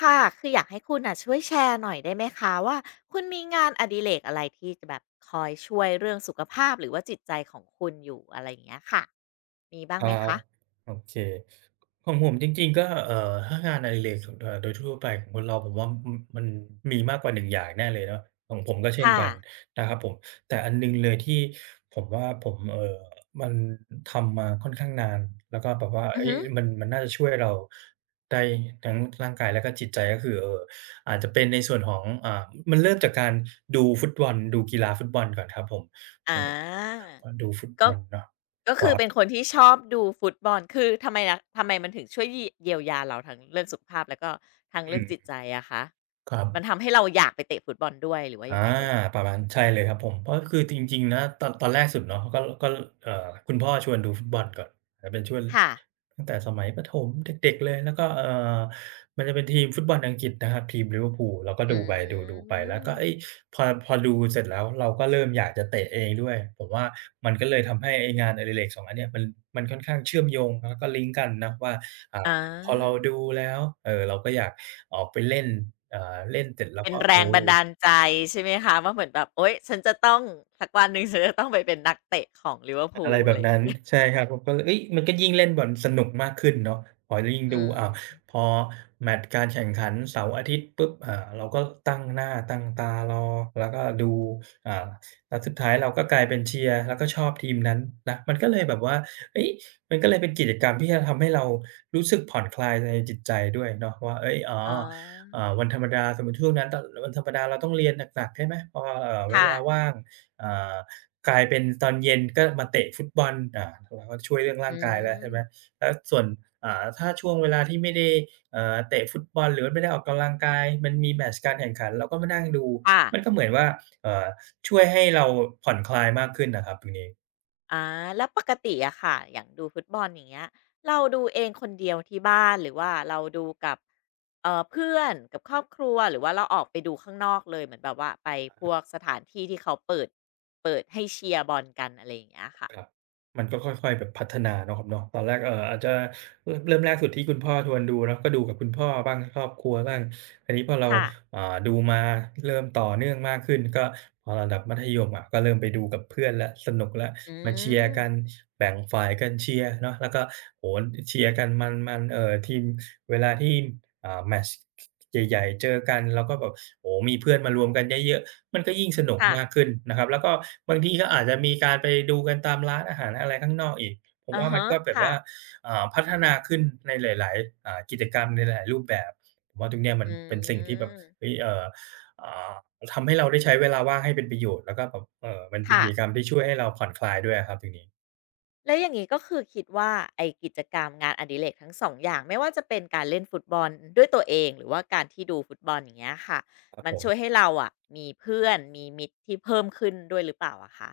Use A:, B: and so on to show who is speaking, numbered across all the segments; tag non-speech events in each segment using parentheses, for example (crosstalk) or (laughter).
A: ค่ะ คืออยากให้คุณอ่ะช่วยแชร์หน่อยได้ไหมคะว่าคุณมีงานอดิเรกอะไรที่จะแบบคอยช่วยเรื่องสุขภาพหรือว่าจิตใจของคุณอยู่อะไรอย่างเงี้ยค่ะมีบ้า
B: ค
A: งไห
B: รั
A: ม
B: บ
A: คะ
B: โอเคของผมจริงๆก็ถ้างานอดิเรกโดยทั่วๆไปของคนเราผมว่ามันมีมากกว่าหนึ่งอย่างแน่เลยเนาะของผมก็เช่น
A: ค่ะ
B: กันนะครับผมแต่อันหนึ่งเลยที่ผมว่าผมมันทำมาค่อนข้างนานแล้วก็แบบว่า
A: อือ
B: เฮ้ย
A: ฮึ
B: มันน่าจะช่วยเราได้ทั้งร่างกายแล้วก็จิตใจก็คืออาจจะเป็นในส่วนของมันเริ่มจากการดูฟุตบอลดูกีฬาฟุตบอลก่อนครับผมเอ่
A: อา
B: อพอดูฟุตบ
A: ก็
B: อลเนาะค
A: คื
B: รั
A: อเป็นค
B: บ
A: นที่ชอบดูฟุตบอลคือทำไมนะทำไมมันถึงช่วยเยียวยาเราทั้งเรื่องสุขภาพแล้วก็ทั้ง
B: อื
A: เรื่องจิต
B: ม
A: ใจอะคะ
B: ครับ
A: มันทำให้เราอยากไปเตะฟุตบอลด้วยหรือว่า
B: อา
A: ยังไงเอ่ย
B: ประมาณใช่เลยครับผมเพราะคือจริงๆนะตอนแรกสุดเนาะก็คุณพ่อชวนดูฟุตบอลก่อนอาเป็นช่วง
A: ค่ะ
B: ตั้งแต่สมัยประถมเด็กๆเลยแล้วก็อมันจะเป็นทีมฟุตบอลอังกฤษนะครับทีม Liverpool เราก็
A: อื
B: ดูไปดูๆไปแล้วก็เฮ้ย
A: ม
B: พอดูเสร็จแล้วเราก็เริ่มอยากจะเตะเองด้วยผมว่ามันก็เลยทำให้ไอ้งานอดิเรกสองอันเนี้ยมันค่อนข้างเชื่อมโยงแล้วก็ลิงก์กันนะว่าอ่า
A: อา
B: พอเราดูแล้วเราก็อยากออกไปเล่นเล่นเสร็จแล้ว
A: เป็น
B: ก็
A: แร
B: เอ
A: งบั
B: อ
A: นดาลใจใช่ไหมคะว่าเหมือนแบบโอ๊ยฉันจะต้องสักวันหนึ่งฉันจะต้องไปเป็นนักเตะของลิเวอร์พู
B: อะไร
A: ล
B: แบ
A: อะไร
B: บ
A: อย่า
B: นั้
A: ง
B: น
A: งี้
B: ใช่ครับผมก็เลยเฮ้ยมันก็ยิ่งเล่นบอลสนุกมากขึ้นเนาะพอยิ่ง
A: อื
B: ดูอ้าว
A: ม
B: พอแมตช์การแข่งขันเสาร์อาทิตย์ปุ๊บเราก็ตั้งหน้าตั้งตารอแล้วก็ดูอ่าแล้วสุดท้ายเราก็กลายเป็นเชียร์แล้วก็ชอบทีมนั้นนะมันก็เลยแบบว่าเฮ้ยมันก็เลยเป็นกิจกรรมที่จะทำให้เรารู้สึกผ่อนคลายในจิตใจด้วยเนาะว่าเฮ้ยอ๋อ
A: อ๋อ
B: วันธรรมดาสมมุติช่วงนั้นวันธรรมดาเราต้องเรียนหนักๆใช่ไหมพอเว
A: ค่ะ
B: ลาว่างอ่า กลายเป็นตอนเย็นก็มาเตะฟุตบอลเราก็ช่วยเรื่อง
A: อื
B: ร่างกายแล้วใช่ไหม
A: ม
B: แล้วส่วนถ้าช่วงเวลาที่ไม่ได้เตะฟุตบอลหรือว่าไม่ได้ออกกำลังกายมันมีแมตช์การแข่งขันเราก็มานั่งดู
A: ค่ะ
B: มันก็เหมือนว่าเอ่อช่วยให้เราผ่อนคลายมากขึ้นน่ะครับตรงนี้
A: อาแล้วปกติอะค่ะอย่างดูฟุตบอลอย่างเงี้ยเราดูเองคนเดียวที่บ้านหรือว่าเราดูกับเพื่อนกับครอบครัวหรือว่าเราออกไปดูข้างนอกเลยเหมือนแบบว่าไปพวกสถานที่ที่เขาเปิดเปิดให้เชียร์บอลกันอะไรอย่างเงี้ยค่ะ
B: ครับมันก็ค่อยๆแบบพัฒนาเนาะครับเนาะตอนแรกอาจจะเริ่มแรกสุดที่คุณพ่อชวนดูเนาะก็ดูกับคุณพ่อบ้างครอบครัวบ้างทีนี้พอเรา
A: ค่ะ
B: ดูมาเริ่มต่อเนื่องมากขึ้นก็พอระดับมัธยมอะก็เริ่มไปดูกับเพื่อนแล้วสนุกแล้ว
A: อื
B: มาเชียร์
A: ม
B: กันแบ่งฝ่ายกันเชียร์เนาะแล้วก็โอ้โฮเชียร์กันมันๆทีมเวลาที่แมตช์ใหญ่ๆเจอกันเราก็แบบโอ้โฮมีเพื่อนมารวมกันเยอะๆ มันก็ยิ่งสนุก
A: ค่ะ
B: มากขึ้นนะครับแล้วก็บางทีก็อาจจะมีการไปดูกันตามร้านอาหารอะไรข้างนอกอีกผม
A: อะ
B: ว่ามัน
A: ฮะ
B: ก็แบบ
A: ค่ะ
B: ว่าพัฒนาขึ้นในหลายๆกิจกรรมในหลายๆรูปแบบผมว่าตรงเนี้ยมัน
A: อื
B: เป็นสิ่งที่แบบ
A: ม
B: เฮ้ยอ่าทำให้เราได้ใช้เวลาว่างให้เป็นประโยชน์แล้วก็แบบมันเป็น
A: ค่ะ
B: กิจกรรมที่ช่วยให้เราผ่อนคลายด้วยอะครับตรงนี้
A: แล้วอย่างนี้ก็คือคิดว่าไอกิจกรรมงานอดิเรกทั้งสองอย่างไม่ว่าจะเป็นการเล่นฟุตบอลด้วยตัวเองหรือว่าการที่ดูฟุตบอลอย่างเงี้ยค่ะ
B: ครับ
A: มั
B: ผ
A: นช่วยให้
B: ม
A: เราอะมีเพื่อนมีมิตรที่เพิ่มขึ้นด้วยหรือเปล่าอะคะ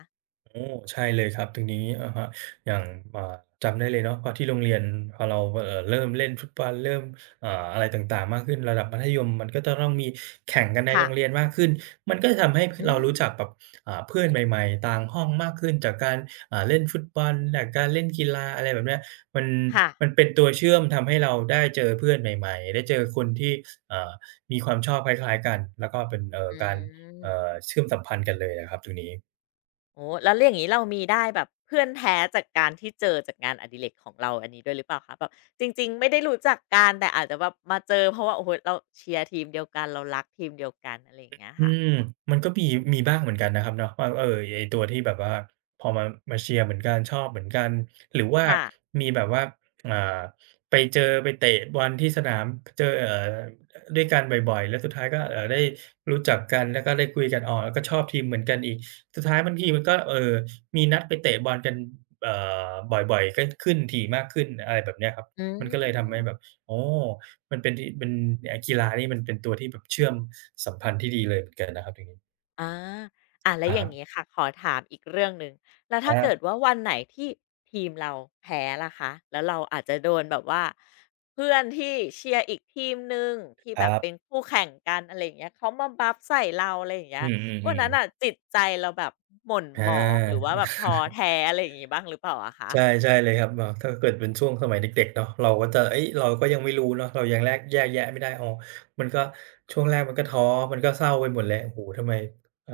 B: โอ้ใช่เลยครับตรงนี้อะฮะอย่างอ่าจำได้เลยเนาะพอที่โรงเรียนพอเราเริ่มเล่นฟุตบอลเริ่มอะไรต่างๆมากขึ้นระดับมัธยมมันก็จะต้องมีแข่งกันใน
A: ค่ะ
B: โรงเรียนมากขึ้นมันก็จะทำให้พ
A: อื
B: เรารู้จักแบ
A: ม
B: บเพื่อนใหม่ๆต่างห้องมากขึ้นจากการเล่นฟุตบอลจากการเล่นกีฬาอะไรแบบเนี้ยมัน
A: ค่ะ
B: มันเป็นตัวเชื่อมทำให้เราได้เจอเพื่อนใหม่ๆได้เจอคนที่อ่ามีความชอบคล้ายๆกันแล้วก็เป็น
A: อื
B: การ
A: ม
B: เชื่อมสัมพันธ์กันเลยอะครับตรงนี้
A: โอ้แล้วอย่างนี้เรามีได้แบบเพื่อนแท้จากการที่เจอจากงานอดิเรกของเราอันนี้ด้วยหรือเปล่าคะแบบจริงๆไม่ได้รู้จักกันแต่อาจจะแบบมาเจอเพราะว่าโอ้โหเราเชียร์ทีมเดียวกันเรารักทีมเดียวกันอะไรอย่างเงี้ย
B: อื
A: ค่ะ
B: มมันก็มีบ้างเหมือนกันนะครับเนาะว่าเออไอ้ตัวที่แบบว่าพอมามาเชียร์เหมือนกันชอบเหมือนกันหรือว่า
A: ค่ะ
B: มีแบบว่าอ่าไปเจอไปเตะบอลที่สนามเจอด้วยกันบ่อยๆแล้วสุดท้ายก็ได้รู้จักกันแล้วก็ได้คุยกันอ๋อแล้วก็ชอบทีมเหมือนกันอีกสุดท้ายบางทีมันก็มีนัดไปเตะบอลกันเอ่อบ่อยๆก็ขึ้นถี่มากขึ้นอะไรแบบเนี้ยครับ
A: อื
B: มันก็เลยทำให้แบบ
A: ม
B: อ๋อ มันเป็นที่เป็นกีฬานี่มันเป็นตัวที่แบบเชื่อมสัมพันธ์ที่ดีเลยเหมือนกันนะครับตรงนี้
A: อาอ่ะแล้
B: ค
A: วอ
B: รั
A: ย่า
B: บ
A: งงี้ค่ะขอถามอีกเรื่องหนึ่งแล้ว
B: ค
A: ถ้าเกิด
B: รับ
A: ว่าวันไหนที่ทีมเราแพ้ล่ะคะแล้วเราอาจจะโดนแบบว่าเพื่อนที่เชียร์อีกทีมหนึ่งที่
B: ค
A: แบบ
B: รั
A: เป็น
B: บ
A: คู่แข่งกันอะไรอย่างเงี้ยเขามาบัฟใส่เราอะไรอย่างเงี้
B: อื
A: ยวันนั้
B: ม
A: นน่ะ
B: ๆๆ
A: จิตใจเราแบบหม่น
B: อ
A: หมองหรือ
B: า
A: ว่าแบบท้อแท้อะไรอย่างงี้บ้างหรือเปล่าอะคะ
B: ใช่ใช่เลยครับแบบถ้าเกิดเป็นช่วงสมัยเด็กๆเนาะเราก็จะเฮ้ยเราก็ยังไม่รู้เนาะเรายังแลกแยกแยะไม่ได้อ๋อมันก็ช่วงแรกมันก็ท้อมันก็เศร้าไปหมดเลยโอ้โฮทำไมเอ่อ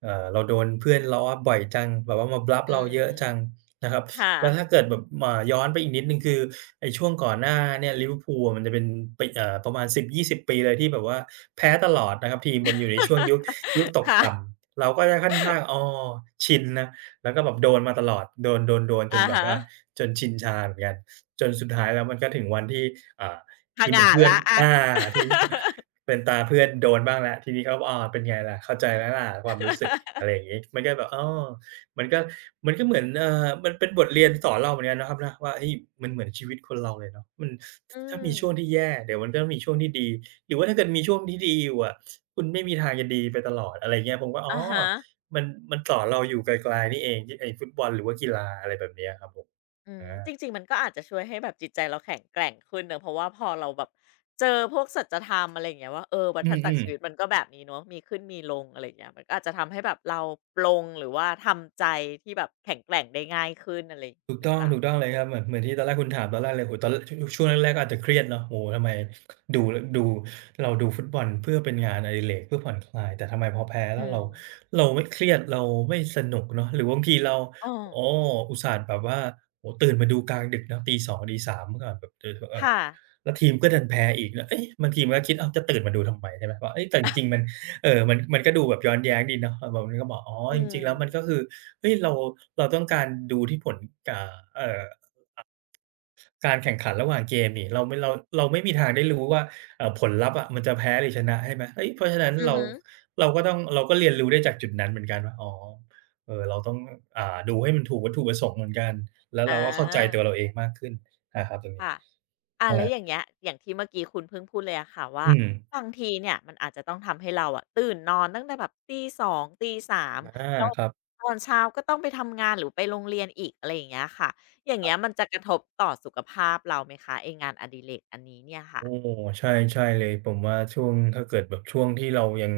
B: เราโดนเพื่อนล้อบ่อยจังแบบว่ามาบัฟ
A: อื
B: เราเยอะ
A: ม
B: จังนะครับ
A: ค่ะ
B: แล้วถ้าเกิดแบบย้อนไปอีกนิดหนึ่งคือไอ้ช่วงก่อนหน้าเนี่ยลิเวอร์พูลอะมันจะเป็นปีประมาณ10-20ปีเลยที่แบบว่าแพ้ตลอดนะครับทีมมันอยู่ในช่วงยุคยุคต
A: (laughs)
B: ก
A: ค่ะ
B: ต่ำเราก็จะค่อนข้างอ้อชินนะแล้วก็แบบโดนมาตลอดโดนโดนโดนจน
A: อะ
B: แบบ
A: ฮะ
B: ว่าจนชินชาเหมือนกันจนสุดท้ายแล้วมันก็ถึงวันที่อ่า
A: ผ
B: ทีมขอ
A: งา
B: ง
A: ด
B: เพื่อน
A: แล้วอะ
B: อา
A: (laughs)
B: ทีม เป็นตาเพื่อนโดนบ้างแล้วทีนี้เขาออเป็นไงล่ะเข้าใจไหมล่ะความรู้สึกอะไรอย่างงี้มันก็แบบอ้อมันก็มันก็เหมือนมันเป็นบทเรียนสอนเราเหมือนกันนะครับนะว่าเฮ้ยมันเหมือนชีวิตคนเราเลยเนาะมันถ
A: อื
B: ถ้ามี
A: ม
B: ช่วงที่แย่เดี๋ยวมันก็มีช่วงที่ดีหรือว่าถ้าเกิดมีช่วงที่ดีอยู่อะคุณไม่มีทางจะดีไปตลอดอะไรอย่างเงี้ยผมก็อ๋อ
A: อะฮะ
B: มันมันสอนเราอยู่ไกลๆนี่เองที่ไอ้ฟุตบอลหรือว่ากีฬาอะไรแบบเนี้ยครับผม
A: อื
B: อ
A: ม
B: า
A: จริงๆมันก็อาจจะช่วยให้แบบจิตใจเราแข็งแกร่งขึ้นเนอะเพราะว่าพอเราแบบเจอพวกสัจธรรมอะไรอย่างเงี้ยว่าเออวั
B: อื
A: ฏจักร
B: ม
A: ชีวิตมันก็แบบนี้เนาะมีขึ้นมีลงอะไรอย่างเงี้ยมันก็อาจจะทำให้แบบเราปลงหรือว่าทำใจที่แบบแข็งแกร่งได้ง่ายขึ้นอะไรอย่าง
B: ถู
A: งี้
B: ก
A: หรือ
B: ต้อ
A: เป
B: ง
A: ล่า
B: ถูกต้องเลยครับเหมือนเหมือนที่ตอนแรกคุณถามตอนแรกเลยโอ้โฮตอนชช่วงแรกๆก็อาจจะเครียดเนาะโอ้โฮทำไมดูดูเราดูฟุตบอลเพื่อเป็นงานอดิเรกเพื่อผ่อนคลายแต่ทำไมพอแพ้แล้
A: อื
B: ว
A: ม
B: เราเราไม่เครียดเราไม่สนุกเนาะหรือบางทีเรา
A: อ้อ
B: อ๋ออุตส่าห์แบบว่าโอ้โฮตื่นมาดูกลางดึกเนาะตีสองตีสามเมื่อก่อนแบบเออเออ
A: ค่ะ
B: แล้วทีมก็ดันแพ้อีกแล้วเอ๊ะบางทีมันก็คิดอ้าวจะตื่นมาดูทำไมใช่ไหมว่าเอ๊ะแต่จริงๆมันมันก็ดูแบบย้อนแย้งดีเนาะแบบมันก็บอกอ๋อ
A: อื
B: จริงๆแล้วมันก็
A: ม
B: คือ เฮ้ยเราต้องการดูที่ผลอ่าเอ่อการแข่งขันระหว่างเกมนี่เราไม่เราเราไม่มีทางได้รู้ว่าผลลัพธ์อะมันจะแพ้หรือชนะใช่ไหมเฮ้ยเพราะฉะนั้น
A: อือฮึ
B: เราก็ต้องเราก็เรียนรู้ได้จากจุดนั้นเหมือนกันว่าอ๋อเออเราต้องดูให้มันถูกวัตถุประสงค์เหมือนกันแล้วเรา
A: อา
B: ก็เข้าใจตัวเราเองมากขึ้นนะครับตรงนี้
A: ค่ะอ่าแล้วอย่าง
B: อา
A: เงี้ยอย่างที่เมื่อกี้คุณเพิ่งพูดเลยอะค่ะว่า
B: อืม
A: บางทีเนี่ยมันอาจจะต้องทำให้เราอะตื่นนอนตั้งแต่แบบตีสองตีสาม
B: อา
A: แล้ว
B: ครับ
A: ตอนเช้าก็ต้องไปทำงานหรือไปโรงเรียนอีกอะไรอย่างเงี้ยค่ะอย่างเงี้ยมันจะกระทบต่อสุขภาพเราไหมคะไองานอดิเรกอันนี้เนี่ยค่ะ
B: โอ้ใช่ใช่เลยผมว่าช่วงถ้าเกิดแบบช่วงที่เรา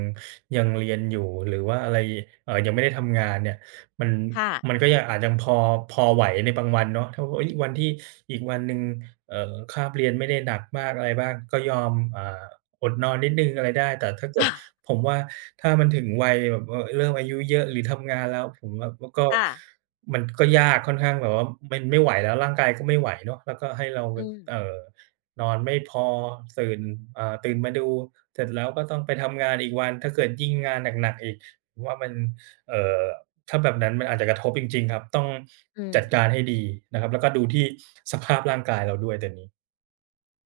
B: ยังเรียนอยู่หรือว่าอะไรยังไม่ได้ทำงานเนี่ยมัน
A: ค่ะ
B: มันก็ยังอาจยังพอพอไหวในบางวันเนาะถ้าเฮ้ยวันที่อีกวันหนึ่งเอ่อคาบเรียนไม่ได้หนักมากอะไรบ้างก็ยอมอดนอนนิดหนึ่งอะไรได้แต่ถ้าเกิด
A: (laughs)
B: ผมว่าถ้ามันถึงวัยแบบเริ่มอายุเยอะหรือทำงานแล้วผมว่ามันก็
A: ค่ะ
B: มันก็ยากค่อนข้างแบบว่ามันไม่ไหวแล้วร่างกายก็ไม่ไหวเนาะแล้วก็ให้เราแบ
A: อื
B: บ
A: ม
B: นอนไม่พอตื่นตื่นมาดูเสร็จแล้วก็ต้องไปทำงานอีกวันถ้าเกิดยิ่งงานหนักๆอีกผมว่ามันเอ่อถ้าแบบนั้นมันอาจจะกระทบจริงๆครับต้อง
A: อืม
B: จัดการให้ดีนะครับแล้วก็ดูที่สภาพร่างกายเราด้วยเดี๋ยวนี้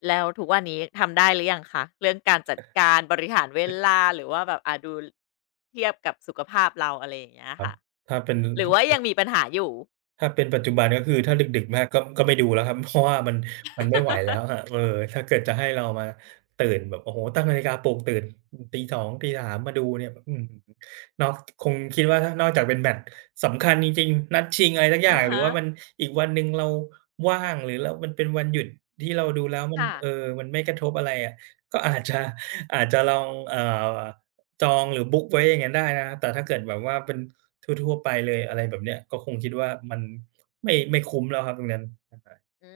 A: แล้วทุกวันนี้ทำได้หรือยังคะเรื่องการจัดการบริหารเวลาหรือว่าแบบอะดูเทียบกับสุขภาพเราอะไรอย่างเงี้ย
B: ครับ
A: ค่ะ
B: ถ้าเป็น
A: หรือว่ายังมีปัญหาอยู่
B: ถ้าเป็นปัจจุบันก็คือถ้าดึกๆมากก็ก็ไม่ดูแล้วครับ (laughs) เพราะว่ามันมันไม่ไหวแล้วค
A: (laughs)
B: รับเออถ้าเกิดจะให้เรามาตื่นแบบโอ้โฮตั้งนาฬิกาปลุกตื่นอือตีตีสองตีสามมาดูเนี่ยอื้อฮือนอกคงคิดว่าถ้านอกจากเป็นแมตช์สำคัญจริงๆนัดชิงอะไรสักอย่า
A: อะ
B: งหรือ
A: ฮะ
B: ว่ามันอีกวันหนึ่งเราว่างหรือเรามันเป็นวันหยุดที่เราดูแล้วมัน
A: ค่ะ
B: เออมันไม่กระทบอะไรอะก็อาจจะอาจจะลองจองหรือบุ๊กไว้อย่างงั้นได้นะครับแต่ถ้าเกิดแบบว่าเป็น ทั่วๆไปเลยอะไรแบบเนี้ยก็คงคิดว่ามันไม่ไม่คุ้มแล้วครับตรงนั้น
A: อื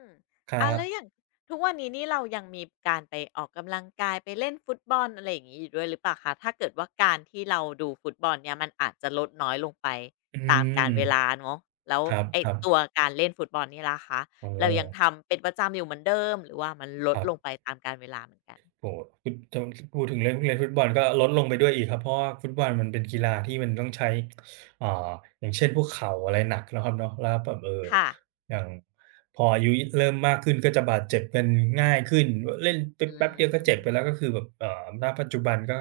A: ม
B: ครั
A: อ่าแล้วอย่า
B: บ
A: งทุกวันนี้นี่เรายังมีการไปออกกำลังกายไปเล่นฟุตบอลอะไรอย่างงี้อยู่ด้วยหรือเปล่าคะถ้าเกิดว่าการที่เราดูฟุตบอลเนี่ยมันอาจจะลดน้อยลงไป
B: อื
A: ตามกาล
B: ม
A: เวลาเนาะแล้ว
B: คร
A: ไอ
B: ับ
A: ตัว
B: ๆ
A: การเล่นฟุตบอลนี่ล่ะคะ
B: โอ้โฮ
A: เรายังทำเป็นประจำอยู่เหมือนเดิมหรือว่ามันล
B: ค
A: ด
B: รั
A: ลง
B: บ
A: ไปตามกาลเวลาเหมือนกัน
B: โอ้โฮพูดจำพูดถึงเรื่องเล่นฟุตบอลก็ลดลงไปด้วยอีกครับเพราะว่าฟุตบอลมันเป็นกีฬาที่มันต้องใช้อ่าอย่างเช่นพวกเข่าอะไรหนักเนาะครับเนาะแล้วแบบ
A: ค่ะ
B: อย่างพออายุยเริ่มมากขึ้นก็จะบาดเจ็บกันง่ายขึ้นเล่นไป
A: อื
B: แป๊บเดียวก็เจ็บไปแล้วก็
A: ม
B: คือแบบณปัจจุบันก็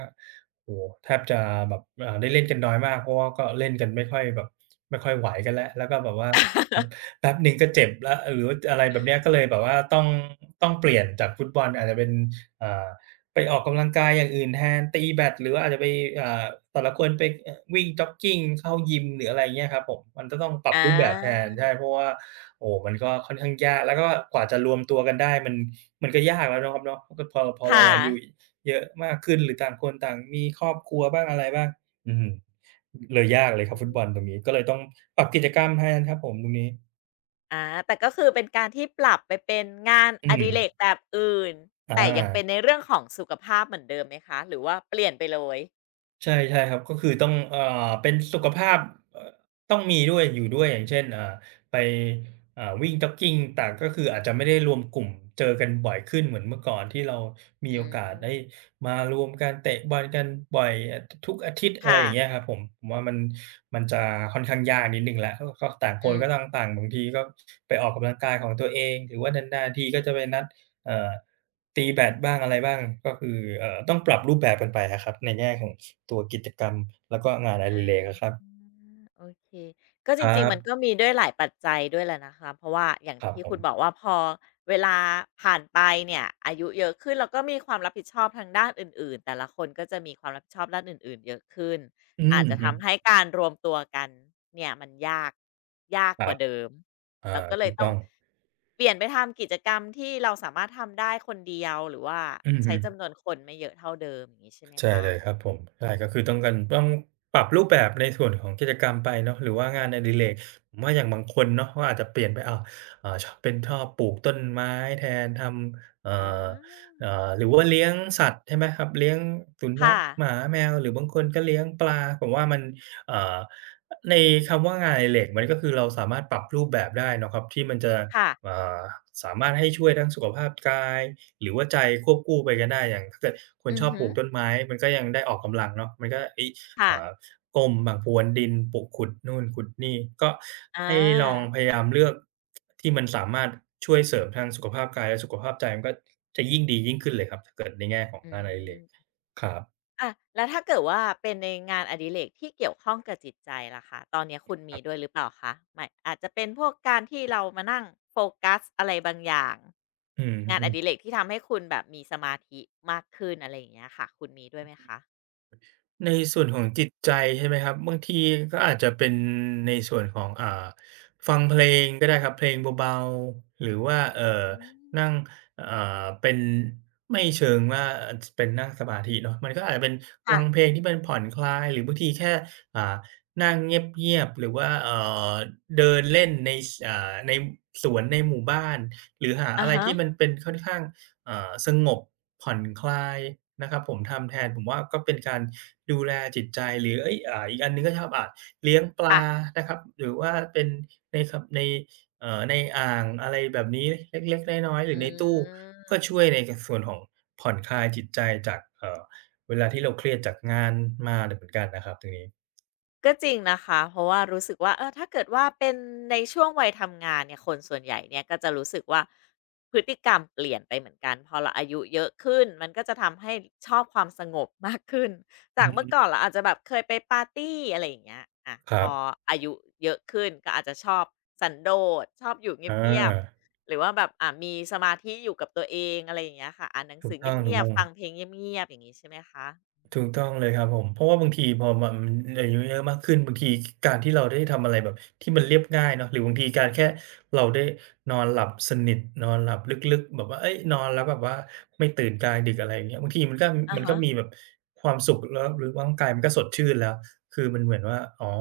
B: โอ้โฮแทบจะแบบได้เล่นกันน้อยมากเพราะว่าก็เล่นกันไม่ค่อยแบบไม่ค่อยไหวกันแล้วแล้วก็แบบว่าแป๊บหนึ่งก็เจ็บแล้วหรือว่าอะไรแบบเนี้ยก็เลยแบบว่าต้องเปลี่ยนจากฟุตบอลอาจจะเป็น อ่าไปออกกำลังกายอย่างอื่นแทนตีแบดหรือว่าอาจจะไปอ่าแต่ละคนไปวิ่งจ็อกกิงเข้ายิมหรืออะไรอย่างเงี้ยครับผมมันก็ต้องปรั
A: อ
B: บรูปแบบแท
A: า
B: นใช่เพราะว่าโอ้โฮมันก็ค่อนข้างยากแล้วก็กว่าจะรวมตัวกันได้มันก็ยากแล้วเนาะครับเนาะก็พอเรา
A: ค่ะ
B: อายุเยอะมากขึ้นหรือต่างคนต่างมีครอบครัวบ้างอะไรบ้างอื้อเลยยากเลยครั
A: อื
B: บฟุตบอลตรงนี้
A: ม
B: ก็เลยต้องปรับกิจกรรมแทนครับผมตรงนี้
A: อาแต่ก็คือเป็นการที่ปรับไปเป็นงาน
B: อื
A: อดิ
B: ม
A: เรกแบบอื่น
B: อ
A: แต่ยังเป็นใน
B: า
A: เรื่องของสุขภาพเหมือนเดิมไหมคะหรือว่าเปลี่ยนไปเลย
B: ใช่ใช่ครับก็คือต้องเป็นสุขภาพเอ่อต้องมีด้วยอยู่ด้วยอย่างเช่นไปวิ่ง jogging ต่างก็คืออาจจะไม่ได้รวมกลุ่มเจอกันบ่อยขึ้นเหมือนเมื่อก่อนที่เรามี
A: อื
B: โอกาสได้
A: ม
B: มารวมกันเตะบอลกันบ่อยอทุกอาทิตย์อะไร
A: ค่ะ
B: อย่างเงี้ยครับผมผมว่ามันจะค่อนข้างยากนิดหนึ่งแล้วก็ก็ต่างค
A: อื
B: นก็ต้อง
A: ม
B: ต่างบางทีก็ไปออกกำลังกายของตัวเองหรือว่านานๆทีก็จะไปนัดเอ่อตีแบดบ้างอะไรบ้างก็คือต้องปรับรูปแบบกันไปอะครับในแง่ของ ตัวกิจกรรมแล้วก็งานอดิเรก
A: อา
B: อะครับ
A: โอเคก็จ
B: ครั
A: ริงๆมันก็
B: บ
A: มีด้วยหลายปัจจัยด้วยแหละนะคะเพราะว่าอย่าง
B: ครับ
A: ที่
B: ผ
A: คุ
B: ม
A: ณบอกว่าพอเวลาผ่านไปเนี่ยอายุเยอะขึ้นแล้วก็มีความรับผิดชอบทางด้านอื่นๆแต่ละคนก็จะมีความรับผิดชอบด้านอื่นๆเยอะขึ้น
B: อือ
A: อาจจะ
B: ฮึ
A: ทำให้การรวมตัวกันเนี่ยมันยากยาก
B: ค
A: ก
B: รั
A: ว่า
B: บ
A: เดิม
B: อา
A: เราก็เล
B: ถู
A: ย
B: ก
A: ต้อ
B: ต้อ
A: ง
B: ง
A: เปลี่ยนไปทำกิจกรรมที่เราสามารถทำได้คนเดียวหรือว่า
B: อือ
A: ใช้
B: ฮึ
A: จำนวนคนไม่เยอะเท่าเดิมอย่างงี้ใช่ไหม
B: ใช่
A: คะ
B: เลยครับผมใช่ก็คือ
A: อื
B: ต้องกัน
A: ม
B: ต้องปรับรูปแบบในส่วนของกิจกรรมไปเนาะหรือว่างานอดิเรกผมว่าอย่างบางคนเนาะเขาอาจจะเปลี่ยนไปอ้าวอ่าชเป็นชอบปลูกต้นไม้แทนทำ
A: อา
B: เอ่อหรือว่าเลี้ยงสัตว์ใช่ไหมครับเลี้ยงสุนั
A: ค่ะ
B: ขหมาแมวหรือบางคนก็เลี้ยงปลาผมว่ามันเอ่อในคำว่างานอดิเรกมันก็คือเราสามารถปรับรูปแบบได้เนาะครับที่มันจะ
A: ค่ะ
B: อ่าสามารถให้ช่วยทั้งสุขภาพกายหรือว่าใจควบคู่ไปกันได้อย่างถ้าเกิดคน
A: อื
B: ช
A: อ
B: อบป
A: ฮึ
B: ลูกต้นไม้มันก็ยังได้ออกกำลังเนาะมันก็เฮ้ย
A: ค่ะ
B: อ่าก้มบ้างพรวนดินปลุกขุดนู่นขุดนี่ก็
A: อา
B: ให้ลองพยายามเลือกที่มันสามารถช่วยเสริมทั้งสุขภาพกายและสุขภาพใจมันก็จะยิ่งดียิ่งขึ้นเลยครับถ้าเกิดในแง่ของ
A: อื
B: งานอดิเรก
A: ม
B: ครับ
A: อะแล้วถ้าเกิดว่าเป็นในงานอดิเรกที่เกี่ยวข้องกับจิตใจล่ะคะตอนเนี้ยคุณ
B: ค
A: มี
B: รั
A: ด้ว
B: บ
A: ยหรือเปล่าคะหมายอาจจะเป็นพวกการที่เรามานั่งโฟกัสอะไรบางอย่าง
B: อื
A: งานอ
B: ม
A: ดิเร
B: ๆ
A: กที่ทำให้คุณแบบมีสมาธิมากขึ้นอะไรอย่างเงี้ยค่ะคุณมีด้วยไหมคะ
B: ในส่วนของจิตใจใช่ไหมครับบางทีก็อาจจะเป็นในส่วนของฟังเพลงก็ได้ครับเพลงเบาๆหรือว่า
A: อื
B: นั่ง
A: ม
B: อ่เป็นไม่เชิงว่าอจเป็นนั่งสมาธิเนาะมันก็อาจจะเป็นฟั
A: ค่ะ
B: งเพลงที่มันผ่อนคลายหรือบางทีแค่อ่านั่งเงียบๆหรือว่าเดินเล่นในสในสวนในหมู่บ้านหรือหา
A: อะ
B: อะไร
A: ฮะ
B: ที่มันเป็นค่อนข้าง สงบผ่อนคลายนะครับผมทำแทนผมว่าก็เป็นการดูแลจิตใจหรือเฮ้ยอีกอันหนึ่งก็ชอบเลี้ยงปลา
A: ค่ะ
B: นะครับหรือว่าเป็นในคในในอ่างอะไรแบบนี้เล็กๆน้อยๆหรื
A: อื
B: อในตู้ก็
A: ม
B: ช่วยในกส่วนของผ่อนคลายจิตใจจากเวลาที่เราเครียดจากงานมาเหมือนกันนะครับตรงนี้
A: ก็จริงนะคะเพราะว่ารู้สึกว่าเออถ้าเกิดว่าเป็นในช่วงวัยทำงานเนี่ยคนส่วนใหญ่เนี่ยก็จะรู้สึกว่าพฤติกรรมเปลี่ยนไปเหมือนกันพอเราอายุเยอะขึ้นมันก็จะทำให้ชอบความสงบมากขึ้น (laughs) จา
B: อื
A: กเมื่อ
B: ม
A: ก่อนเราอาจจะแบบเคยไปปาร์ตีอะไรอย่างเงี้ยอะ
B: ค
A: พ
B: รั
A: อ
B: บ
A: อายุเยอะขึ้นก็อาจจะชอบสันโดษชอบอยู่เ
B: อ
A: งียบ
B: า
A: ๆหรือว่าแบบมีสมาธิอยู่กับตัวเองอะไรอย่างเงี้ยค่ะอ่านหนัง
B: ถู
A: สื
B: ก
A: อเ
B: ต้อ
A: งียบ
B: ง
A: ๆฟังเพ
B: ๆ
A: ลงเงียบๆอย่างงี้ใช่ไหมคะ
B: ถูกต้องเลยครับผมเพราะว่าบางทีพอมันอายุเยอะมากขึ้นบางทีการที่เราได้ทำอะไรแบบที่มันเรียบง่ายเนาะหรือบางทีการแค่เราได้นอนหลับสนิทนอนหลับลึกๆแบบว่าเฮ้ยนอนแล้วแบบว่าไม่ตื่นกลางดึกอะไรอย่างเงี้ยบางทีมันก็
A: อะ
B: มันก็
A: ฮะ
B: มีแบบความสุขแล้วหรือร่างกายมันก็สดชื่นแล้วคือมันเหมือนว่าอ๋อ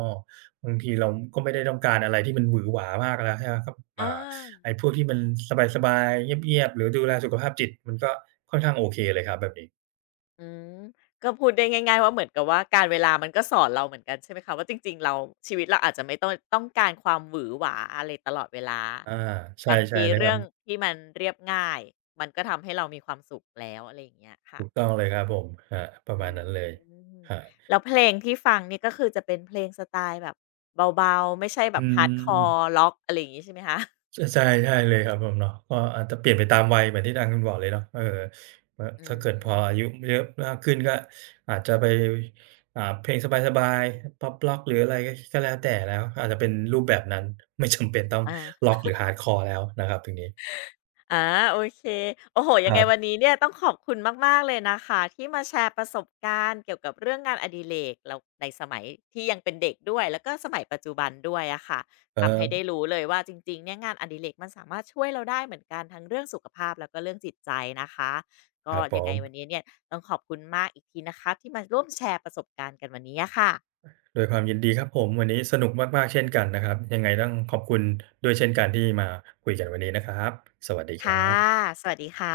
B: บางทีเราก็ไม่ได้ต้องการอะไรที่มันหวือหวามากแล้วใช่ไหมครับ
A: อา
B: ไอ้พวกที่มันสบายๆเงียบๆหรือดูแลสุขภาพจิตมันก็ค่อนข้างโอเคเลยครับแบบนี้
A: อืมก็พูดได้ง่ายๆว่าเหมือนกับว่าการเวลามันก็สอนเราเหมือนกันใช่ไหมคะว่าจริงๆเราชีวิตเราอาจจะไม่ต้องการความหวือหวาอะไรตลอดเวลา
B: อาใช
A: บาง
B: ่
A: ที
B: ๆเลยค
A: เรื่
B: รั
A: อง
B: บ
A: ที่มันเรียบง่ายมันก็ทำให้เรามีความสุขแล้วอะไรอย่างเงี้ยค่ะ
B: ถูกต้องเลยครับผมครับประ
A: อื
B: มาณ
A: ม
B: นั้นเลยครับ
A: แล้วเพลงที่ฟังนี่ก็คือจะเป็นเพลงสไตล์แบบเบาๆไม่ใช่แบ
B: อื
A: บ hardcore
B: ม
A: ร็อกอะไรอย่างงี้ใช่ไหมคะ
B: ชใช่ใช่เลยครับผมเนาะก็อาจจะเปลี่ยนไปตามวัยเหมือนที่ทางคุณบอกเลยเนาะเออว่า
A: อื
B: ถ้าเกิดพออา
A: ม
B: ยุเยอะมากขึ้นก็อาจจะไปเพลงสบายๆพ็อปร็อกหรืออะไรก็แล้วแต่แล้วอาจจะเป็นรูปแบบนั้น (laughs) ไม่จำเป็นต้อง
A: อา
B: ร็อกหรือ Hardcore แล้วนะครับตรงนี้
A: อาโอเคโอ้โห
B: ค
A: ยังไง
B: รั
A: วัน
B: บ
A: นี้เนี่ยต้องขอบคุณมากๆเลยนะคะที่มาแชร์ประสบการณ์เกี่ยวกับเรื่องงานอดิเรกแล้วในสมัยที่ยังเป็นเด็กด้วยแล้วก็สมัยปัจจุบันด้วยอะค่ะทำให้ได้
B: เออ
A: รู้เลยว่าจริงๆเนี่ยงานอดิเรกมันสามารถช่วยเราได้เหมือนกันทั้งเรื่องสุขภาพแล้วก็เรื่องจิตใจนะคะ
B: ค
A: ก็
B: รับผ
A: ยังไง
B: ม
A: วันนี้เนี่ยต้องขอบคุณมากอีกทีนะคะที่มาร่วมแชร์ประสบการณ์กันวันนี้อะค่ะ
B: ด้วยความยินดีครับผมวันนี้สนุกมากๆเช่นกันนะครับยังไงต้องขอบคุณด้วยเช่นกันที่มาคุยกันวันนี้นะครับสวัสดีครั
A: ค่ะ
B: บ
A: สวัสดีค่ะ